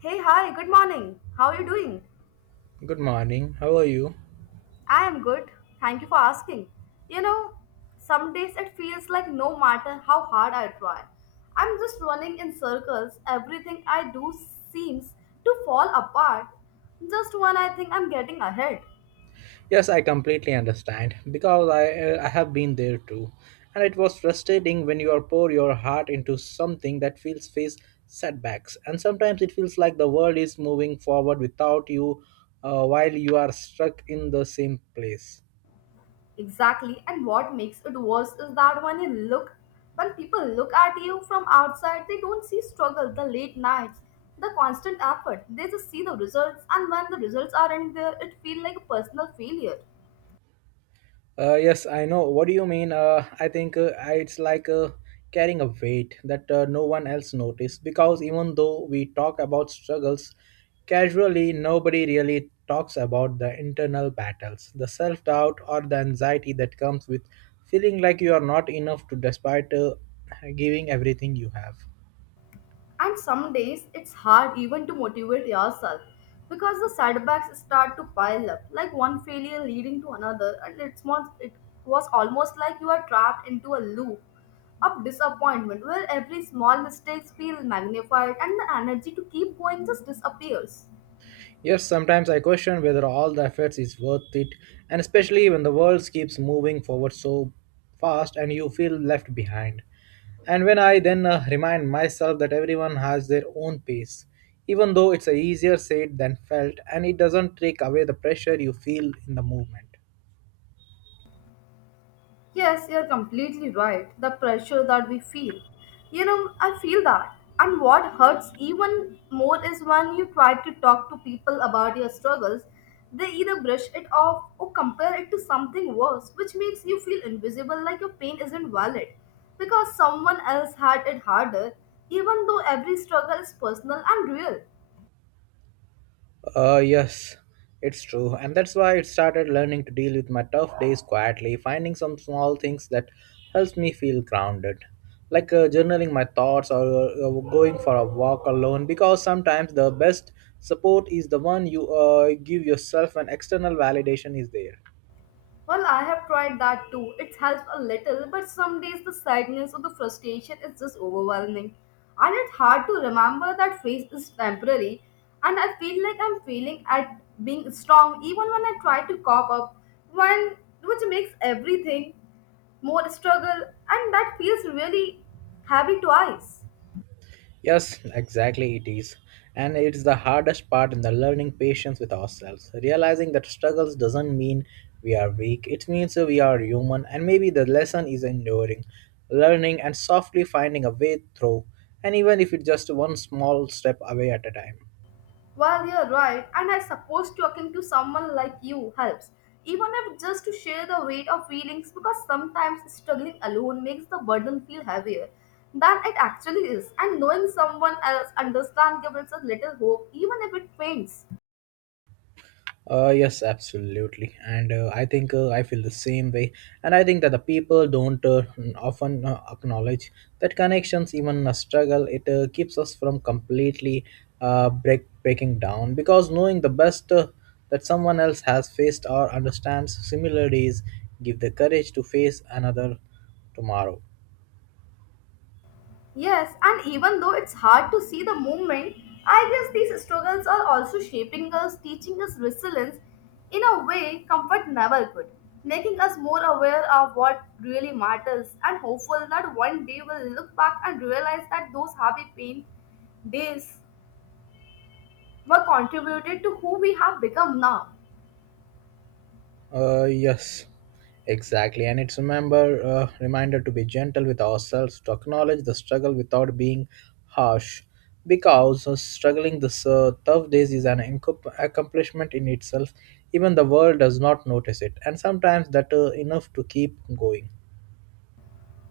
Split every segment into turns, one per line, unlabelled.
Hey, hi, good morning. How are you doing?
Good morning. How are you?
I am good. Thank you for asking. You know, some days it feels like no matter how hard I try, I'm just running in circles. Everything I do seems to fall apart just when I think I'm getting ahead.
Yes, I completely understand because I have been there too. And it was frustrating when you are pour your heart into something that feels face setbacks and sometimes it feels like the world is moving forward without you while you are stuck in the same place.
Exactly. And what makes it worse is that when people look at you from outside, they don't see struggle, the late nights, the constant effort. They just see the results, and when the results aren't there, it feels like a personal failure.
Yes, I know. What do you mean? I think it's like carrying a weight that no one else noticed because even though we talk about struggles casually, nobody really talks about the internal battles, the self doubt, or the anxiety that comes with feeling like you are not enough to despite giving everything you have.
And some days it's hard even to motivate yourself because the setbacks start to pile up, like one failure leading to another, and it was almost like you are trapped into a loop of disappointment where every small mistakes feel magnified and the energy to keep going just disappears.
Yes, sometimes I question whether all the efforts is worth it, and especially when the world keeps moving forward so fast and you feel left behind. And when I then remind myself that everyone has their own pace, even though it's a easier said than felt, and it doesn't take away the pressure you feel in the movement.
Yes, you're completely right. The pressure that we feel. You know, I feel that. And what hurts even more is when you try to talk to people about your struggles, they either brush it off or compare it to something worse, which makes you feel invisible like your pain isn't valid because someone else had it harder, even though every struggle is personal and real.
Yes, it's true. And that's why I started learning to deal with my tough days quietly, finding some small things that helps me feel grounded. Like journaling my thoughts or going for a walk alone, because sometimes the best support is the one you give yourself when external validation is there.
Well, I have tried that too. It helps a little, but some days the sadness or the frustration is just overwhelming. And it's hard to remember that phase is temporary, and I feel like I'm failing at being strong even when I try to cop up, when, which makes everything more struggle, and that feels really heavy twice.
Yes, exactly it is. And it is the hardest part in the learning patience with ourselves. Realizing that struggles doesn't mean we are weak. It means we are human and maybe the lesson is enduring, learning and softly finding a way through and even if it's just one small step away at a time.
Well, you're right, and I suppose talking to someone like you helps, even if just to share the weight of feelings, because sometimes struggling alone makes the burden feel heavier than it actually is, and knowing someone else understands gives us little hope, even if it faints.
Yes, absolutely, and I think I feel the same way, and I think that the people don't often acknowledge that connections, even a struggle, it keeps us from completely breaking down because knowing the best that someone else has faced or understands similarities give the courage to face another tomorrow.
Yes, and even though it's hard to see the movement, I guess these struggles are also shaping us, teaching us resilience in a way comfort never could, making us more aware of what really matters and hopeful that one day we'll look back and realize that those happy pain days were contributed to who we have become now.
Yes, exactly. And it's remember reminder to be gentle with ourselves, to acknowledge the struggle without being harsh, because struggling this tough days is an accomplishment in itself. Even the world does not notice it, and sometimes that enough to keep going.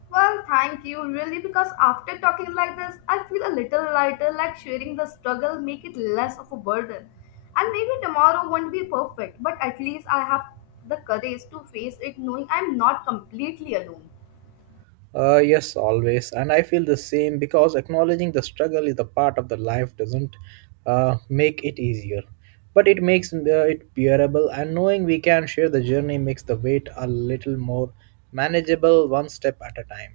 Well, thank you, really, because after talking like this, I feel a little lighter, like sharing the struggle make it less of a burden. And maybe tomorrow won't be perfect, but at least I have the courage to face it knowing I'm not completely alone.
Yes, always. And I feel the same because acknowledging the struggle is the part of the life doesn't make it easier. But it makes it bearable, and knowing we can share the journey makes the weight a little more manageable one step at a time.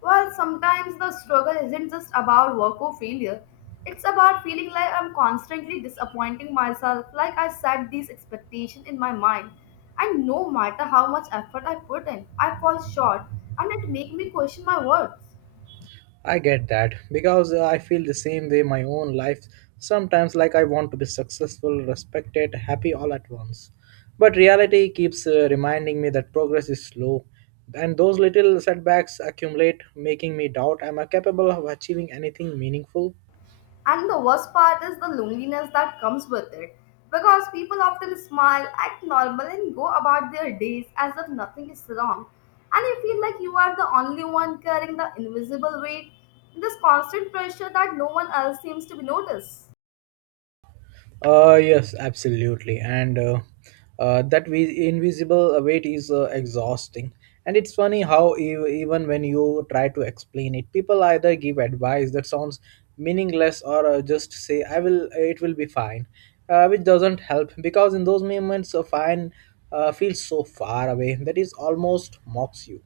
Well, sometimes the struggle isn't just about work or failure. It's about feeling like I'm constantly disappointing myself, like I set these expectations in my mind. And no matter how much effort I put in, I fall short and it makes me question my worth.
I get that because I feel the same way my own life sometimes like I want to be successful, respected, happy all at once. But reality keeps reminding me that progress is slow and those little setbacks accumulate making me doubt am I capable of achieving anything meaningful?
And the worst part is the loneliness that comes with it. Because people often smile, act normal, and go about their days as if nothing is wrong. And you feel like you are the only one carrying the invisible weight, this constant pressure that no one else seems to be noticed.
Yes, absolutely. And that we invisible weight is exhausting. And it's funny how even when you try to explain it, people either give advice that sounds meaningless or just say, "I will, it will be fine," which doesn't help because in those moments, fine feels so far away that it almost mocks you.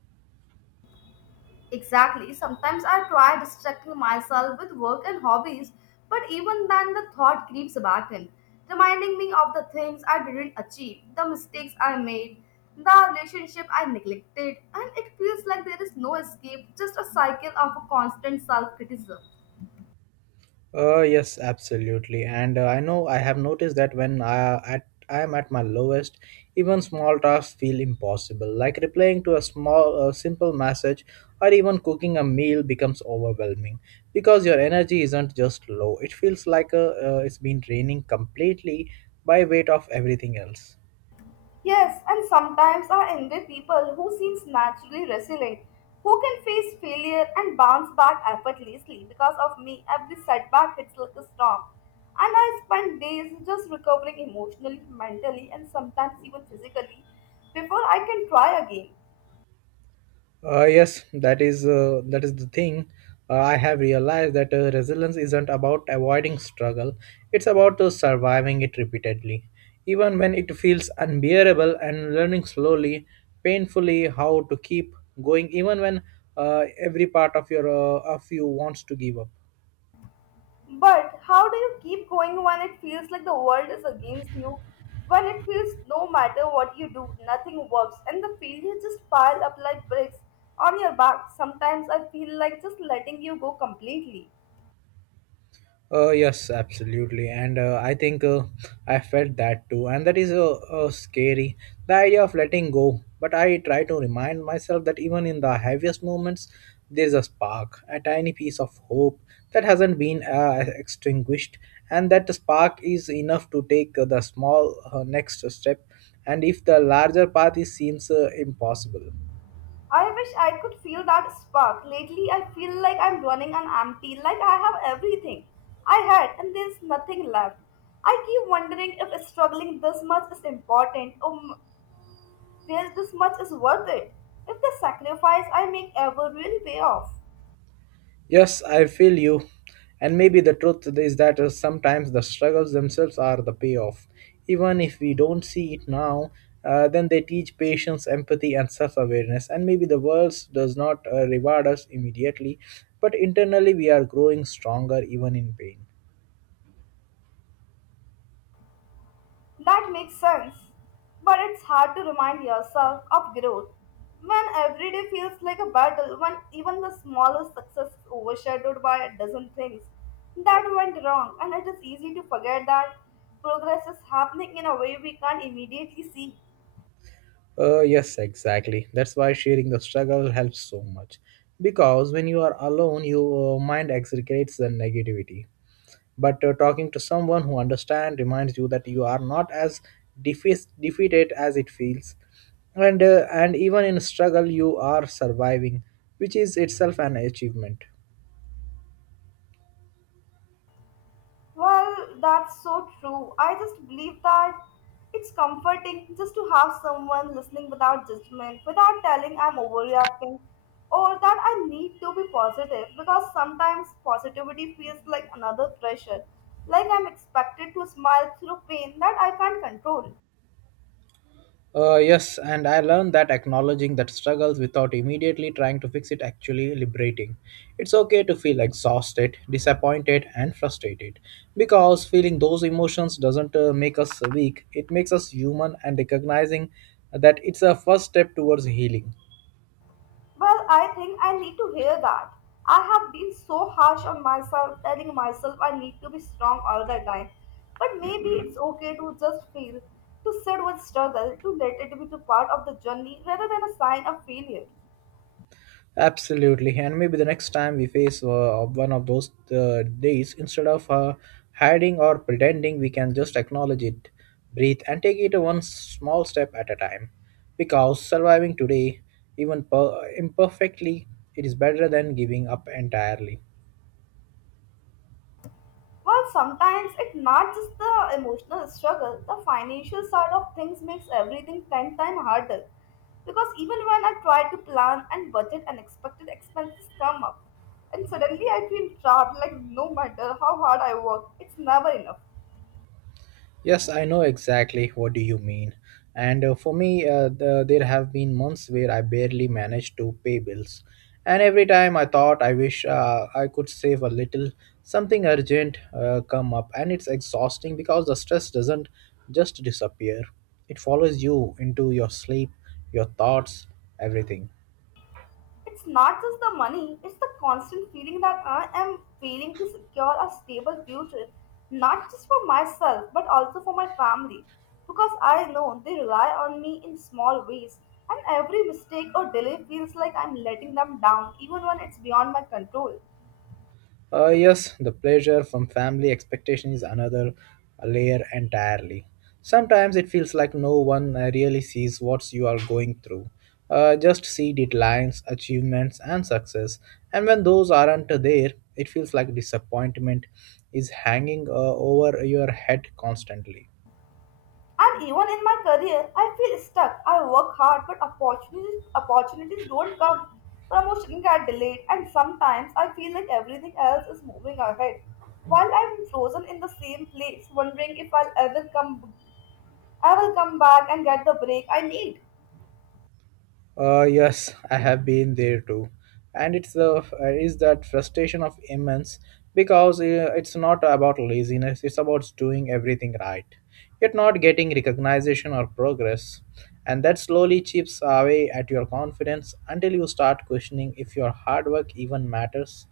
Exactly. Sometimes I try distracting myself with work and hobbies, but even then the thought creeps back in, reminding me of the things I didn't achieve, the mistakes I made, the relationship I neglected, and it feels like there is no escape, just a cycle of a constant self criticism.
Yes, absolutely. And I know I have noticed that when I am at my lowest, even small tasks feel impossible. Like replying to a small, simple message, or even cooking a meal becomes overwhelming because your energy isn't just low; it feels like it's been draining completely by weight of everything else.
Yes, and sometimes I envy people who seems naturally resilient, who can face failure and bounce back effortlessly. Because of me, every setback hits like a storm, and I spend days just recovering emotionally, mentally, and sometimes even physically before I can try again.
Yes, that is the thing. I have realized that resilience isn't about avoiding struggle; it's about surviving it repeatedly, even when it feels unbearable, and learning slowly, painfully, how to keep going, even when every part of you wants to give up.
But how do you keep going when it feels like the world is against you? When it feels no matter what you do, nothing works, and the failures just pile up like bricks on your back. Sometimes I feel like just letting you go completely.
Yes, absolutely, and I think I felt that too, and that is scary. The idea of letting go, but I try to remind myself that even in the heaviest moments, there's a spark, a tiny piece of hope that hasn't been extinguished, and that spark is enough to take the small next step, and if the larger path seems impossible.
I wish I could feel that spark. Lately, I feel like I'm running on empty, like I have everything I had, and there's nothing left. I keep wondering if struggling this much is important, or there's this much is worth it. If the sacrifice I make ever really pay off.
Yes, I feel you. And maybe the truth is that sometimes the struggles themselves are the payoff. Even if we don't see it now, then they teach patience, empathy, and self awareness. And maybe the world does not reward us immediately, but internally we are growing stronger even in pain.
That makes sense. But it's hard to remind yourself of growth when every day feels like a battle, when even the smallest success is overshadowed by a dozen things that went wrong, and it is easy to forget that progress is happening in a way we can't immediately see.
Yes, exactly. That's why sharing the struggle helps so much. Because when you are alone, your mind exaggerates the negativity. But talking to someone who understands reminds you that you are not as defeated as it feels, and even in struggle you are surviving, which is itself an achievement.
Well, that's so true. I just believe that it's comforting just to have someone listening without judgment, without telling I'm overreacting or that I need to be positive because sometimes positivity feels like another pressure, like I'm expected to smile through pain that I can't control.
Yes, and I learned that acknowledging that struggles without immediately trying to fix it actually liberating. It's okay to feel exhausted, disappointed, and frustrated because feeling those emotions doesn't make us weak, it makes us human, and recognizing that it's a first step towards healing.
Well, I think I need to hear that. I have been so harsh on myself, telling myself I need to be strong all the time. But maybe it's okay to just feel, to sit with struggle, to let it be to part of the journey rather than a sign of failure.
Absolutely, and maybe the next time we face one of those days, instead of hiding or pretending, we can just acknowledge it, breathe, and take it one small step at a time. Because surviving today, even imperfectly, it is better than giving up entirely.
Well, sometimes it's not just the emotional struggle, the financial side of things makes everything 10 times harder. Because even when I try to plan and budget, unexpected expenses come up. And suddenly I feel trapped, like no matter how hard I work, it's never enough.
Yes, I know exactly what do you mean. And for me, there have been months where I barely managed to pay bills. And every time I thought I wish I could save a little, something urgent come up and it's exhausting because the stress doesn't just disappear. It follows you into your sleep, your thoughts, everything.
It's not just the money, it's the constant feeling that I am failing to secure a stable future, not just for myself, but also for my family. Because I know they rely on me in small ways, and every mistake or delay feels like I'm letting them down, even when it's beyond my control.
Yes, the pressure from family expectation is another layer entirely. Sometimes it feels like no one really sees what you are going through. Just see deadlines, achievements, and success. And when those aren't there, it feels like disappointment is hanging over your head constantly.
And even in my career, I feel stuck. I work hard, but opportunities don't come. Promotion get delayed, and sometimes I feel like everything else is moving ahead, while I'm frozen in the same place, wondering if I'll ever come. I will come back and get the break I need.
Yes, I have been there too, and it's the is that frustration of immense because it's not about laziness; it's about doing everything right, yet not getting recognition or progress, and that slowly chips away at your confidence until you start questioning if your hard work even matters.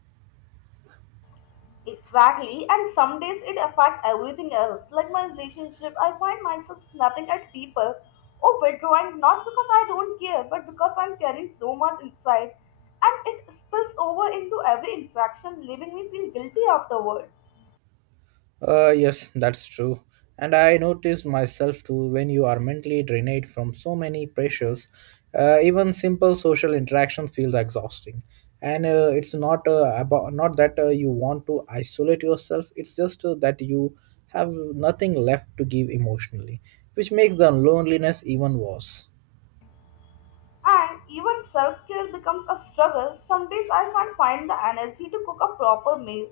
Exactly, and some days it affects everything else. Like my relationship, I find myself snapping at people or withdrawing not because I don't care, but because I'm carrying so much inside, and it spills over into every interaction, leaving me feel guilty afterward.
Yes, that's true. And I notice myself too when you are mentally drained from so many pressures, even simple social interactions feels exhausting. And it's not about not that you want to isolate yourself. It's just that you have nothing left to give emotionally, which makes the loneliness even worse.
And even self care becomes a struggle. Some days I can't find the energy to cook a proper meal,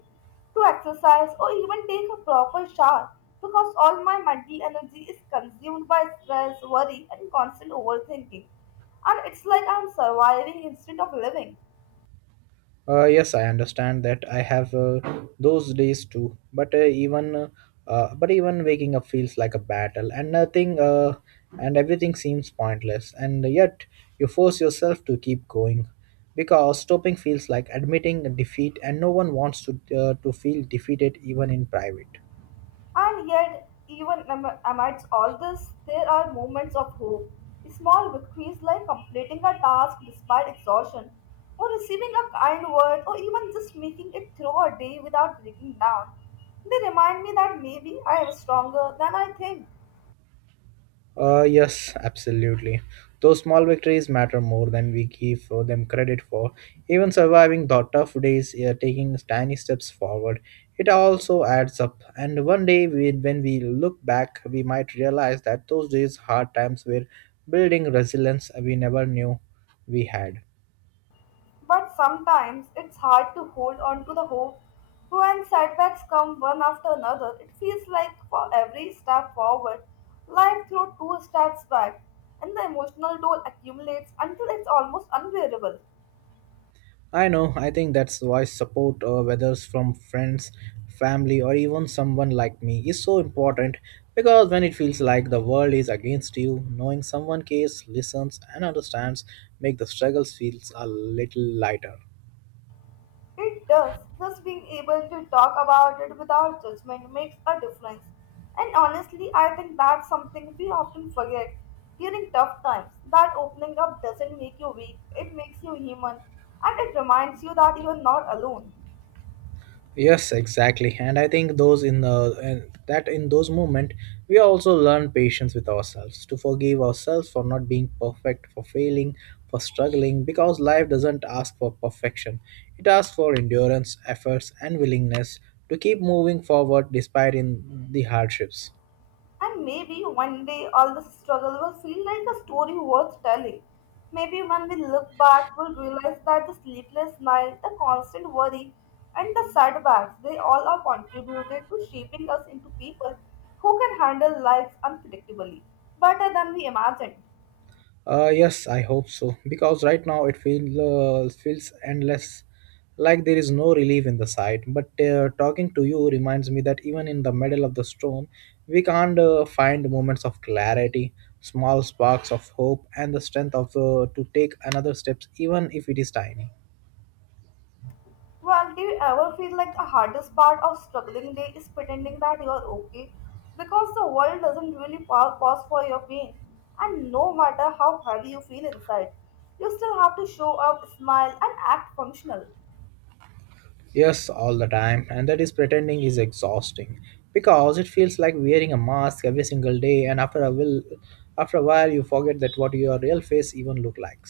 to exercise, or even take a proper shower because all my mental energy is consumed by stress, worry, and constant overthinking. And it's like I'm surviving instead of living.
Yes, I understand that. I have those days too, but even but even waking up feels like a battle, and nothing and everything seems pointless. And yet, you force yourself to keep going, because stopping feels like admitting defeat, and no one wants to feel defeated even in private.
And yet, even amidst all this, there are moments of hope. Small victories like completing a task despite exhaustion, or receiving a kind word, or even just making it through a day without breaking down. They remind me that maybe I am stronger than I think.
Yes, absolutely. Those small victories matter more than we give them credit for. Even surviving the tough days, taking tiny steps forward, it also adds up. And one day, when we look back, we might realize that those days, hard times, were building resilience we never knew we had.
But sometimes it's hard to hold on to the hope. When setbacks come one after another, it feels like for every step forward, life threw two steps back, and the emotional toll accumulates until it's almost unbearable.
I know, I think that's why support, whether it's from friends, family, or even someone like me, is so important because when it feels like the world is against you, knowing someone cares, listens, and understands make the struggles feels a little lighter.
It does. Just being able to talk about it without judgment makes a difference. And honestly, I think that's something we often forget during tough times. That opening up doesn't make you weak, it makes you human. And it reminds you that you're not alone.
Yes, exactly. And I think those in the and that in those moment we also learn patience with ourselves, to forgive ourselves for not being perfect, for failing, for struggling, because life doesn't ask for perfection. It asks for endurance, efforts, and willingness to keep moving forward despite in the hardships.
And maybe one day all this struggle will feel like a story worth telling. Maybe when we look back, we'll realize that the sleepless night, the constant worry, and the setbacks, they all are contributed to shaping us into people who can handle life unpredictably better than we imagined.
Yes, I hope so. Because right now it feels endless, like there is no relief in the sight. But talking to you reminds me that even in the middle of the storm, we can't find moments of clarity, small sparks of hope, and the strength of to take another steps, even if it is tiny.
Well, do you ever feel like the hardest part of struggling day is pretending that you are okay? Because the world doesn't really pause for your pain. And no matter how heavy you feel inside, you still have to show up, smile, and act functional.
Yes, all the time, and that is pretending is exhausting because it feels like wearing a mask every single day, and after a while, you forget that what your real face even look like,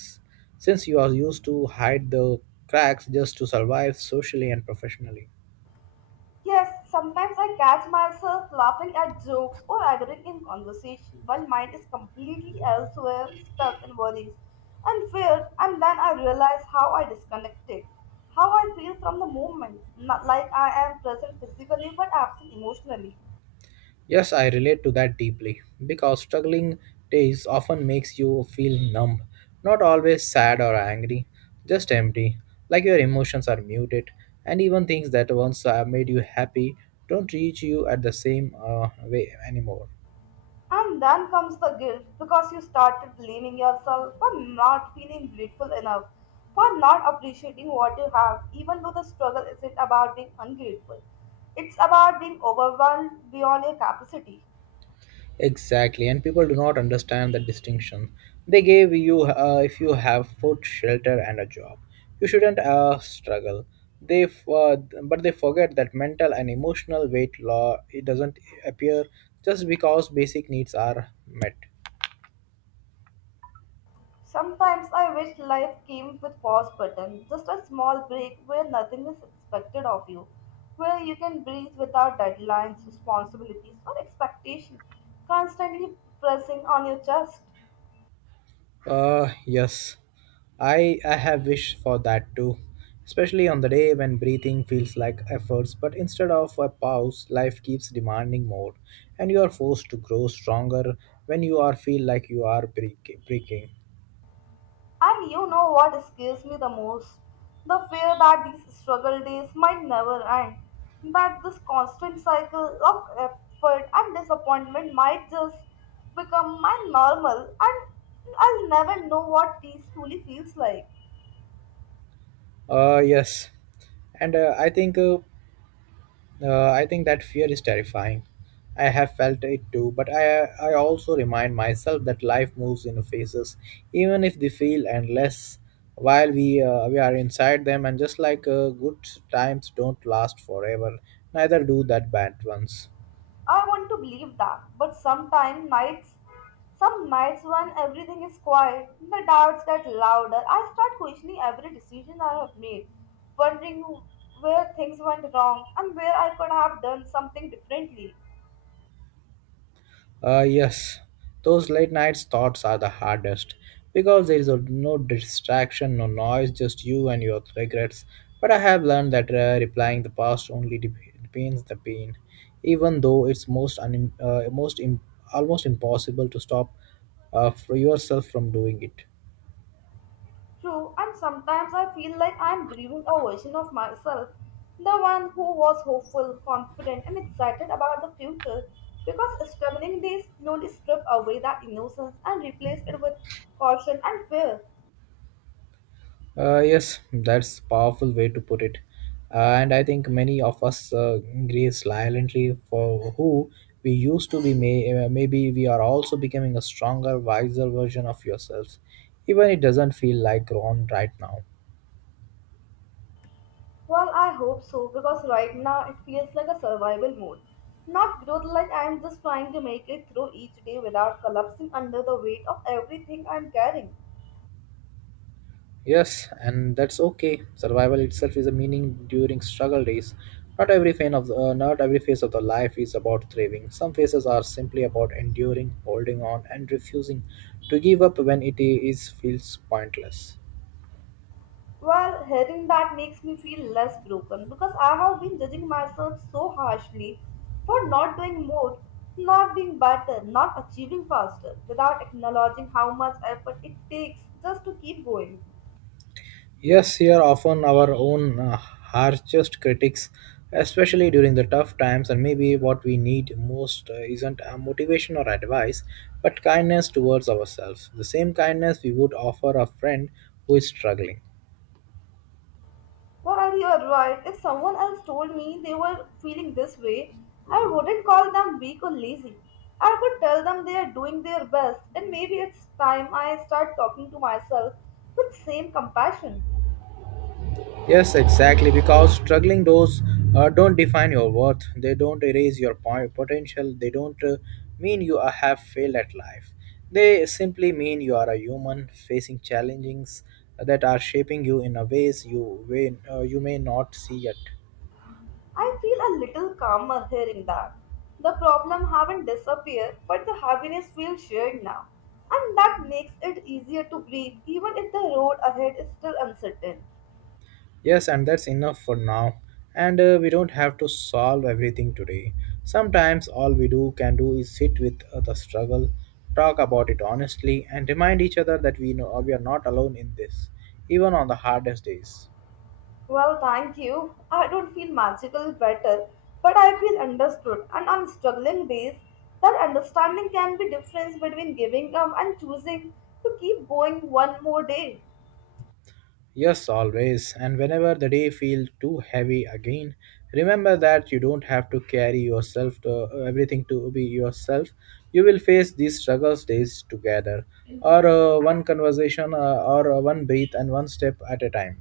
since you are used to hide the cracks just to survive socially and professionally.
Yes, sometimes I catch myself laughing at jokes or agreeing in conversation while mind is completely elsewhere, stuck in worries and fear, and then I realize how I disconnected, how I feel from the moment, not like I am present physically but absent emotionally.
Yes, I relate to that deeply because struggling days often makes you feel numb, not always sad or angry, just empty, like your emotions are muted, and even things that once made you happy don't reach you at the same way anymore.
And then comes the guilt because you started blaming yourself for not feeling grateful enough, for not appreciating what you have, even though the struggle isn't about being ungrateful. It's about being overwhelmed beyond your capacity.
Exactly, and people do not understand the distinction. They gave you if you have food, shelter, and a job, you shouldn't struggle. They f- uh, but they forget that mental and emotional weight law it doesn't appear just because basic needs are met.
Sometimes I wish life came with pause button, just a small break where nothing is expected of you, where you can breathe without deadlines, responsibilities, or expectation constantly pressing on your chest.
Yes, I have wished for that too, especially on the day when breathing feels like efforts, but instead of a pause, life keeps demanding more, and you are forced to grow stronger when you are feel like you are breaking.
And you know what scares me the most? The fear that these struggle days might never end. That this constant cycle of effort and disappointment might just become my normal and I'll never know what peace truly feels like.
Yes, and I think. I think that fear is terrifying. I have felt it too, but I also remind myself that life moves in phases, even if they feel endless while we are inside them, and just like good times don't last forever, neither do that bad ones.
I want to believe that, but some nights when everything is quiet, the doubts get louder. I start questioning every decision I have made, wondering where things went wrong and where I could have done something differently.
Yes, those late nights thoughts are the hardest because there is a, no distraction, no noise, just you and your regrets. But I have learned that replying the past only deepens the pain, even though it's most un- most im- almost impossible to stop for yourself from doing it.
True, and sometimes I feel like I am grieving a version of myself, the one who was hopeful, confident, and excited about the future, because struggling days slowly strip away that innocence and replace it with caution and fear.
Yes, that's powerful way to put it. And I think many of us grieve silently for who we used to be. Maybe we are also becoming a stronger, wiser version of yourselves, even it doesn't feel like grown right now.
Well, I hope so because right now it feels like a survival mode. Not growth, like I am just trying to make it through each day without collapsing under the weight of everything I'm carrying.
Yes, and that's okay. Survival itself is a meaning during struggle days. Not every phase of the, Not every phase of the life is about thriving. Some phases are simply about enduring, holding on, and refusing to give up when it is feels pointless.
Well, hearing that makes me feel less broken because I have been judging myself so harshly for not doing more, not being better, not achieving faster without acknowledging how much effort it takes just to keep going.
Yes, here often our own harshest critics, especially during the tough times, and maybe what we need most isn't motivation or advice, but kindness towards ourselves. The same kindness we would offer a friend who is struggling.
Well, you are right. If someone else told me they were feeling this way, I wouldn't call them weak or lazy. I could tell them they are doing their best, and maybe it's time I start talking to myself with same compassion.
Yes, exactly. Because struggling those don't define your worth. They don't erase your potential. They don't mean you are- have failed at life. They simply mean you are a human facing challenges that are shaping you in a way you may not see yet.
I feel a little calmer hearing that. The problem haven't disappeared, but the happiness feels shared now, and that makes it easier to breathe, even if the road ahead is still uncertain.
Yes, and that's enough for now. And we don't have to solve everything today. Sometimes all we do can do is sit with the struggle, talk about it honestly, and remind each other that we know we are not alone in this, even on the hardest days.
Well, thank you. I don't feel magical better, but I feel understood. And on struggling days, that understanding can be difference between giving up and choosing to keep going one more day.
Yes, always. And whenever the day feels too heavy again, remember that you don't have to carry yourself to everything to be yourself. You will face these struggles days together, or one conversation, or one breath, and one step at a time.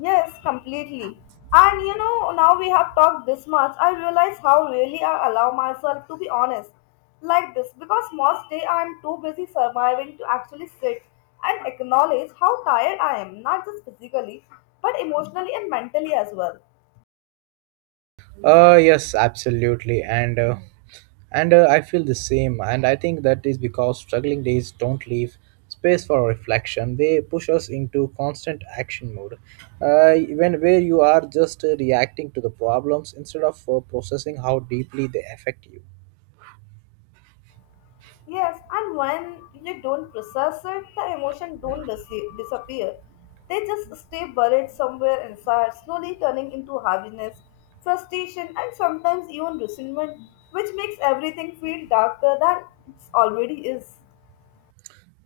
Yes, completely. And you know, now we have talked this much, I realize how really I allow myself to be honest like this because most day I am too busy surviving to actually sit and acknowledge how tired I am, not just physically, but emotionally and mentally as well.
Yes, absolutely, and I feel the same, and I think that is because struggling days don't leave space for reflection. They push us into constant action mode, when where you are just reacting to the problems instead of processing how deeply they affect you.
Yes, and when you don't process it, the emotion don't disappear. They just stay buried somewhere inside, slowly turning into heaviness, frustration, and sometimes even resentment, which makes everything feel darker than it already is.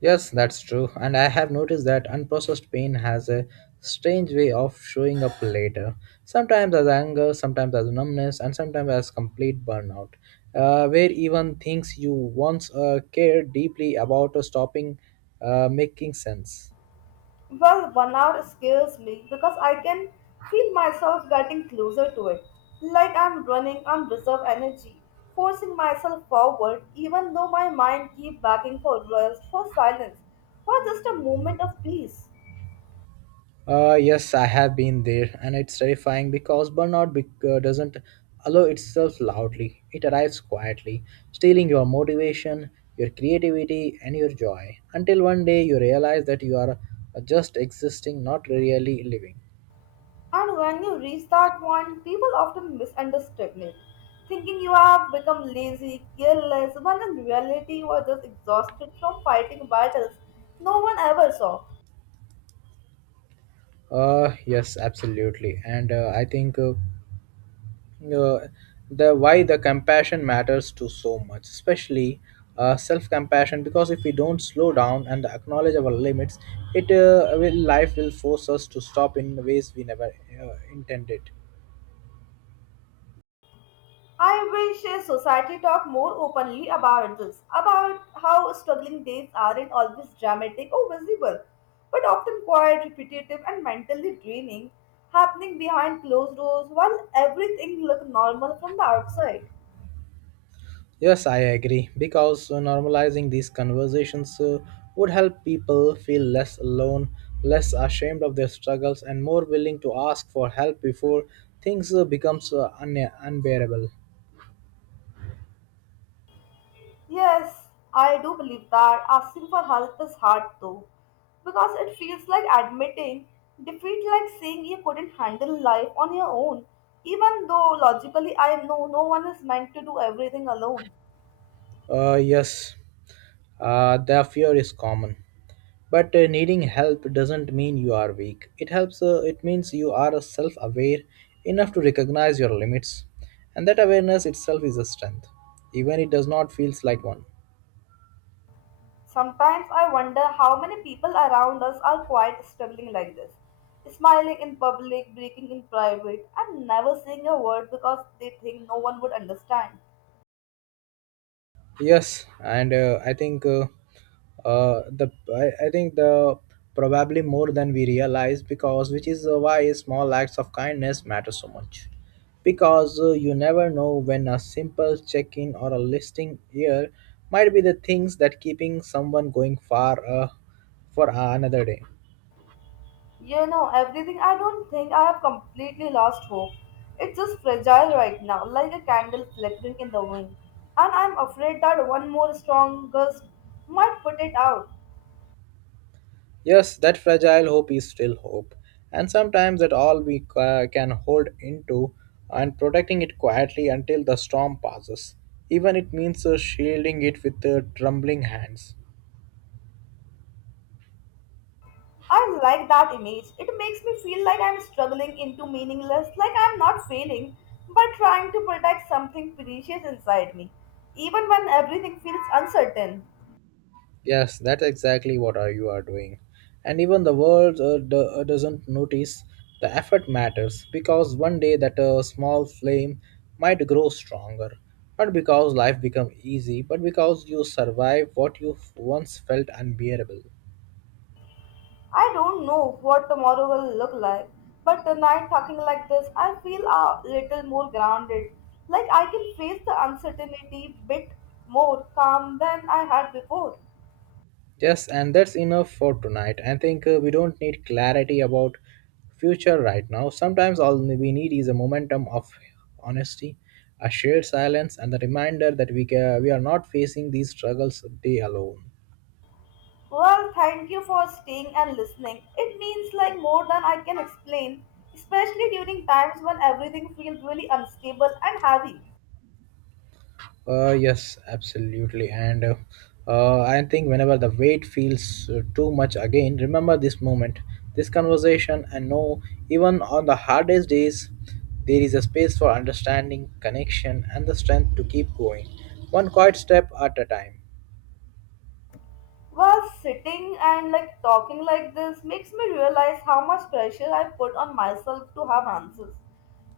Yes, that's true. And I have noticed that unprocessed pain has a strange way of showing up later. Sometimes as anger, sometimes as numbness, and sometimes as complete burnout, where even things you once cared deeply about are stopping making sense.
Well, one hour scares me because I can feel myself getting closer to it. Like I'm running on reserve energy, forcing myself forward even though my mind keeps begging for rest, for silence, for just a moment of peace.
Yes, I have been there, and it's terrifying because burnout bec doesn't allow itself loudly. It arrives quietly, stealing your motivation, your creativity, and your joy, until one day you realize that you are just existing, not really living.
And when you reach that point, people often misunderstand it, thinking you have become lazy, careless, when in reality you are just exhausted from fighting battles no one ever saw.
Yes, absolutely, and I think. Uh, the why the compassion matters to so much especially self compassion because if we don't slow down and acknowledge our limits it will life will force us to stop in ways we never intended.
I wish society talked more openly about this, about how struggling days aren't always dramatic or visible, but often quite repetitive and mentally draining, happening behind closed doors while everything looks normal from the outside.
Yes, I agree because normalizing these conversations would help people feel less alone, less ashamed of their struggles and more willing to ask for help before things becomes unbearable.
Yes, I do believe that asking for help is hard though, because it feels like admitting defeat, like saying you couldn't handle life on your own, even though logically I know no one is meant to do everything alone.
Yes. The fear is common, but needing help doesn't mean you are weak. It helps. It means you are self-aware enough to recognize your limits, and that awareness itself is a strength, even it does not feels like one.
Sometimes I wonder how many people around us are quite struggling like this, smiling in public, breaking in private, and never saying a word because they think no one would understand.
Yes, and I think the I think the probably more than we realize because which is why small acts of kindness matter so much. Because you never know when a simple check-in or a listing here might be the things that keeping someone going far for another day.
You know, everything I don't think I have completely lost hope. It's just fragile right now, like a candle flickering in the wind. And I'm afraid that one more strong gust might put it out.
Yes, that fragile hope is still hope, and sometimes that all we can hold into and protecting it quietly until the storm passes. Even it means shielding it with trembling hands.
I like that image. It makes me feel like I'm struggling into meaningless, like I'm not failing, but trying to protect something precious inside me, even when everything feels uncertain.
Yes, that's exactly what are you are doing. And even the world doesn't notice the effort matters because one day that small flame might grow stronger. Not because life become easy, but because you survive what you once felt unbearable.
I don't know what tomorrow will look like, but tonight, talking like this, I feel a little more grounded, like I can face the uncertainty bit more calm than I had before.
Yes, and that's enough for tonight. I think we don't need clarity about future right now. Sometimes all we need is a momentum of honesty, a shared silence, and the reminder that we are not facing these struggles day alone.
Well, thank you for staying and listening. It means like more than I can explain, especially during times when everything feels really unstable and heavy.
Yes, absolutely. And I think whenever the weight feels too much again, remember this moment, this conversation, and know even on the hardest days, there is a space for understanding, connection, and the strength to keep going, one quiet step at a time.
Well, sitting and like talking like this makes me realize how much pressure I put on myself to have answers,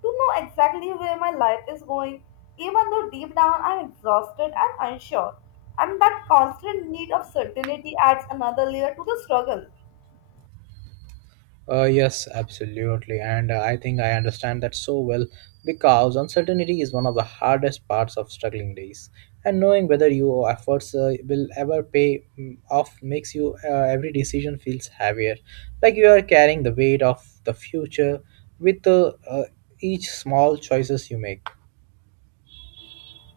to know exactly where my life is going, even though deep down I'm exhausted and unsure. And that constant need of certainty adds another layer to the struggle.
Yes, absolutely. And I think I understand that so well because uncertainty is one of the hardest parts of struggling days. And knowing whether your efforts will ever pay off makes you every decision feels heavier. Like you are carrying the weight of the future with each small choices you make.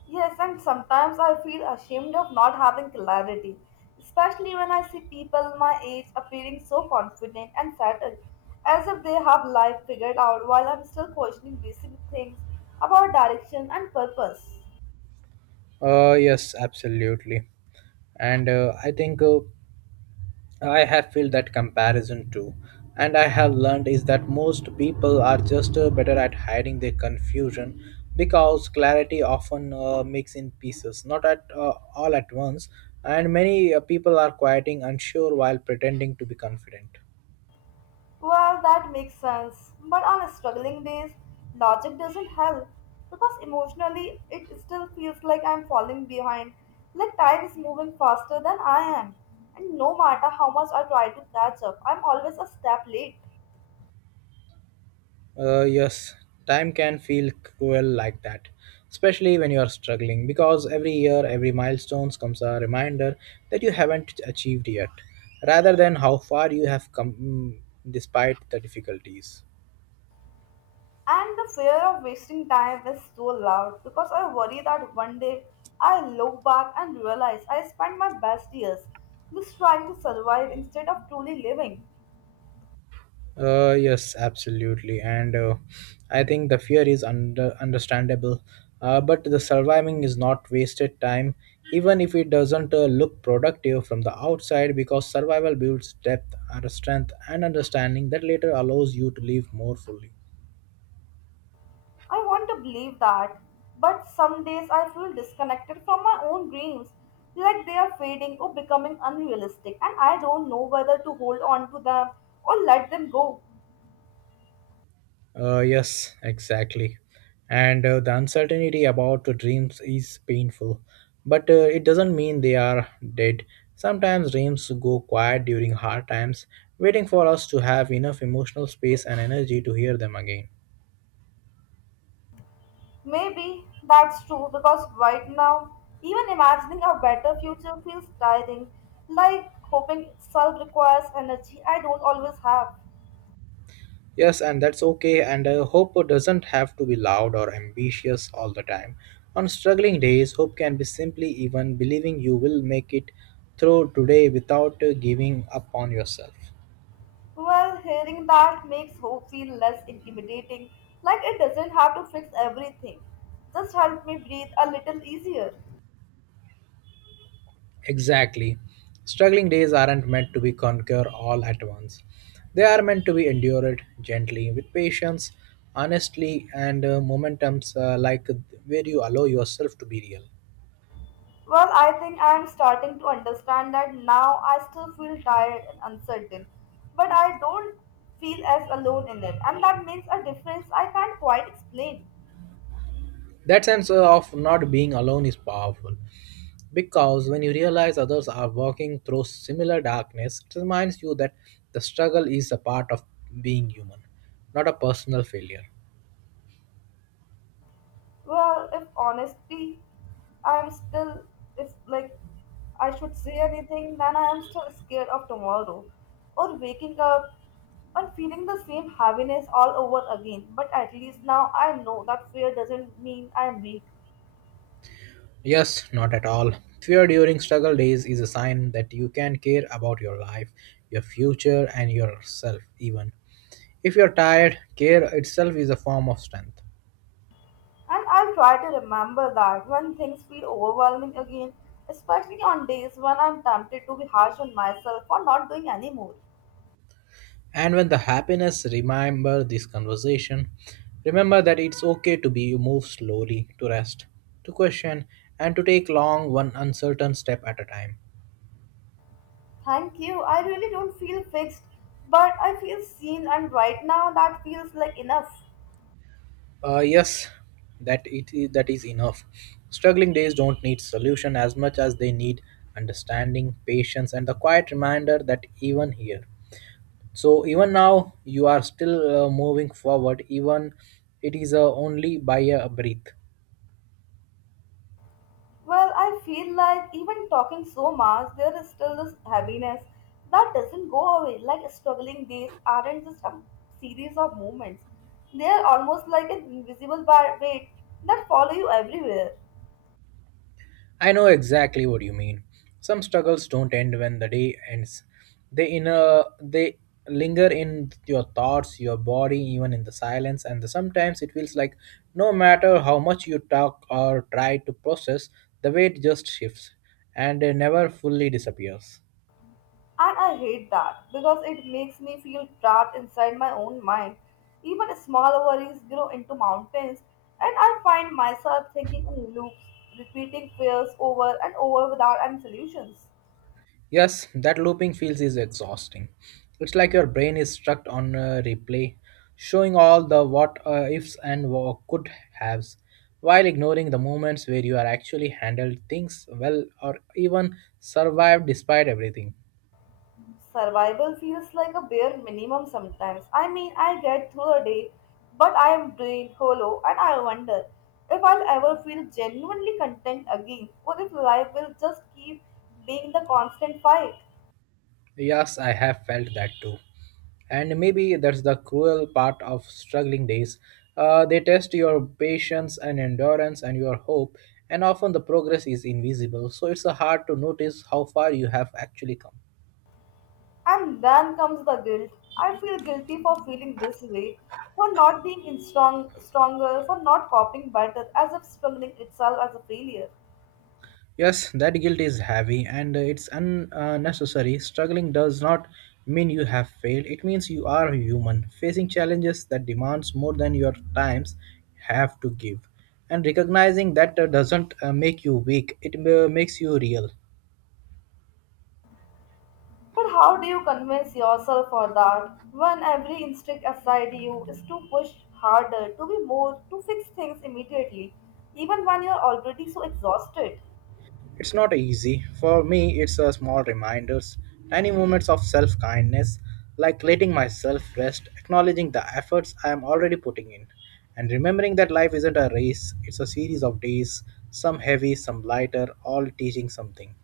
Yes, and sometimes I feel ashamed of not having clarity, especially when I see people my age appearing so confident and settled, as if they have life figured out while I'm still questioning basic things about direction and purpose.
Yes, absolutely. And I have felt that comparison too, and I have learned is that most people are just better at hiding their confusion because clarity often makes in pieces, not at all at once, and many people are quieting unsure while pretending to be confident.
Well, that makes sense, but on struggling days, logic doesn't help because emotionally it still feels like I'm falling behind, like time is moving faster than I am, and no matter how much I try to catch up, I'm always a step late.
Yes, time can feel cruel like that, especially when you are struggling, because every year, every milestone comes a reminder that you haven't achieved yet, rather than how far you have come despite the difficulties.
And the fear of wasting time is so loud because I worry that one day I look back and realize I spent my best years just trying to survive instead of truly living.
Yes, absolutely, and I think the fear is understandable. But the surviving is not wasted time, even if it doesn't look productive from the outside, because survival builds depth, and strength, and understanding that later allows you to live more fully.
I want to believe that, but some days I feel disconnected from my own dreams, like they are fading or becoming unrealistic, and I don't know whether to hold on to them or let them go.
Yes, exactly. And the uncertainty about the dreams is painful, but it doesn't mean they are dead. Sometimes dreams go quiet during hard times, waiting for us to have enough emotional space and energy to hear them again.
Maybe that's true because right now, even imagining a better future feels tiring, like hoping itself requires energy I don't always have.
Yes, and that's okay, and hope doesn't have to be loud or ambitious all the time. On struggling days, hope can be simply even believing you will make it through today without giving up on yourself.
Well, hearing that makes hope feel less intimidating, like it doesn't have to fix everything. Just help me breathe a little easier.
Exactly. Struggling days aren't meant to be conquered all at once. They are meant to be endured gently, with patience, honestly, and momentums like where you allow yourself to be real.
Well, I think I am starting to understand that now. I still feel tired and uncertain, but I don't feel as alone in it, and that makes a difference I can't quite explain.
That sense of not being alone is powerful because when you realize others are walking through similar darkness, it reminds you that the struggle is a part of being human, not a personal failure.
Well, if honestly, I'm still, if like I should say anything, then I am still scared of tomorrow or waking up and feeling the same heaviness all over again. But at least now I know that fear doesn't mean I'm weak.
Yes, not at all. Fear during struggle days is a sign that you can care about your life, your future, and yourself, even. If you're tired, care itself is a form of strength.
And I'll try to remember that when things feel overwhelming again, especially on days when I'm tempted to be harsh on myself for not doing any more.
And when the happiness, remember this conversation. Remember that it's okay to be move slowly, to rest, to question, and to take long one uncertain step at a time.
Thank you. I really don't feel fixed, but I feel seen, and right now that feels like enough.
Yes, that is enough. Struggling days don't need solution as much as they need understanding, patience, and the quiet reminder that even here. So even now you are still moving forward. Even it is only by a breath.
Well, I feel like even talking so much, there is still this heaviness that doesn't go away. Like struggling days aren't just a series of moments, they are almost like an invisible weight that follow you everywhere.
I know exactly what you mean. Some struggles don't end when the day ends. They linger in your thoughts, your body, even in the silence, and the, sometimes it feels like no matter how much you talk or try to process, the weight just shifts and it never fully disappears.
And I hate that because it makes me feel trapped inside my own mind. Even small worries grow into mountains, and I find myself thinking in loops, repeating fears over and over without any solutions.
Yes, that looping feels is exhausting. It's like your brain is stuck on a replay, showing all the what ifs and what could haves, while ignoring the moments where you are actually handled things well or even survived despite everything.
Survival feels like a bare minimum sometimes. I mean, I get through the day, but I am drained, hollow, and I wonder if I'll ever feel genuinely content again, or if life will just keep being the constant fight.
Yes, I have felt that too. And maybe that's the cruel part of struggling days. They test your patience and endurance and your hope, and often the progress is invisible, so it's hard to notice how far you have actually come.
And then comes the guilt. I feel guilty for feeling this way, for not being stronger, for not coping better, as if struggling itself as a failure.
Yes, that guilt is heavy and it's unnecessary. Struggling does not mean you have failed. It means you are human, facing challenges that demands more than your times have to give. And recognizing that doesn't make you weak. It makes you real.
But how do you convince yourself for that when every instinct aside you is to push harder, to be more, to fix things immediately, even when you're already so exhausted?
It's not easy. For me, it's a small reminders, tiny moments of self kindness, like letting myself rest, acknowledging the efforts I am already putting in, and remembering that life isn't a race, it's a series of days, some heavy, some lighter, all teaching something.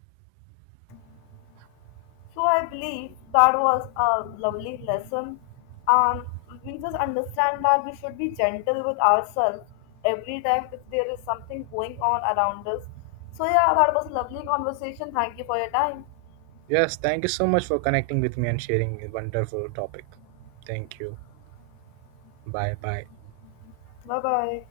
So I believe that was a lovely lesson, and we just understand that we should be gentle with ourselves every time if there is something going on around us. So yeah, that was a lovely conversation. Thank you for your time.
Yes, thank you so much for connecting with me and sharing a wonderful topic. Thank you. Bye bye.
Bye bye.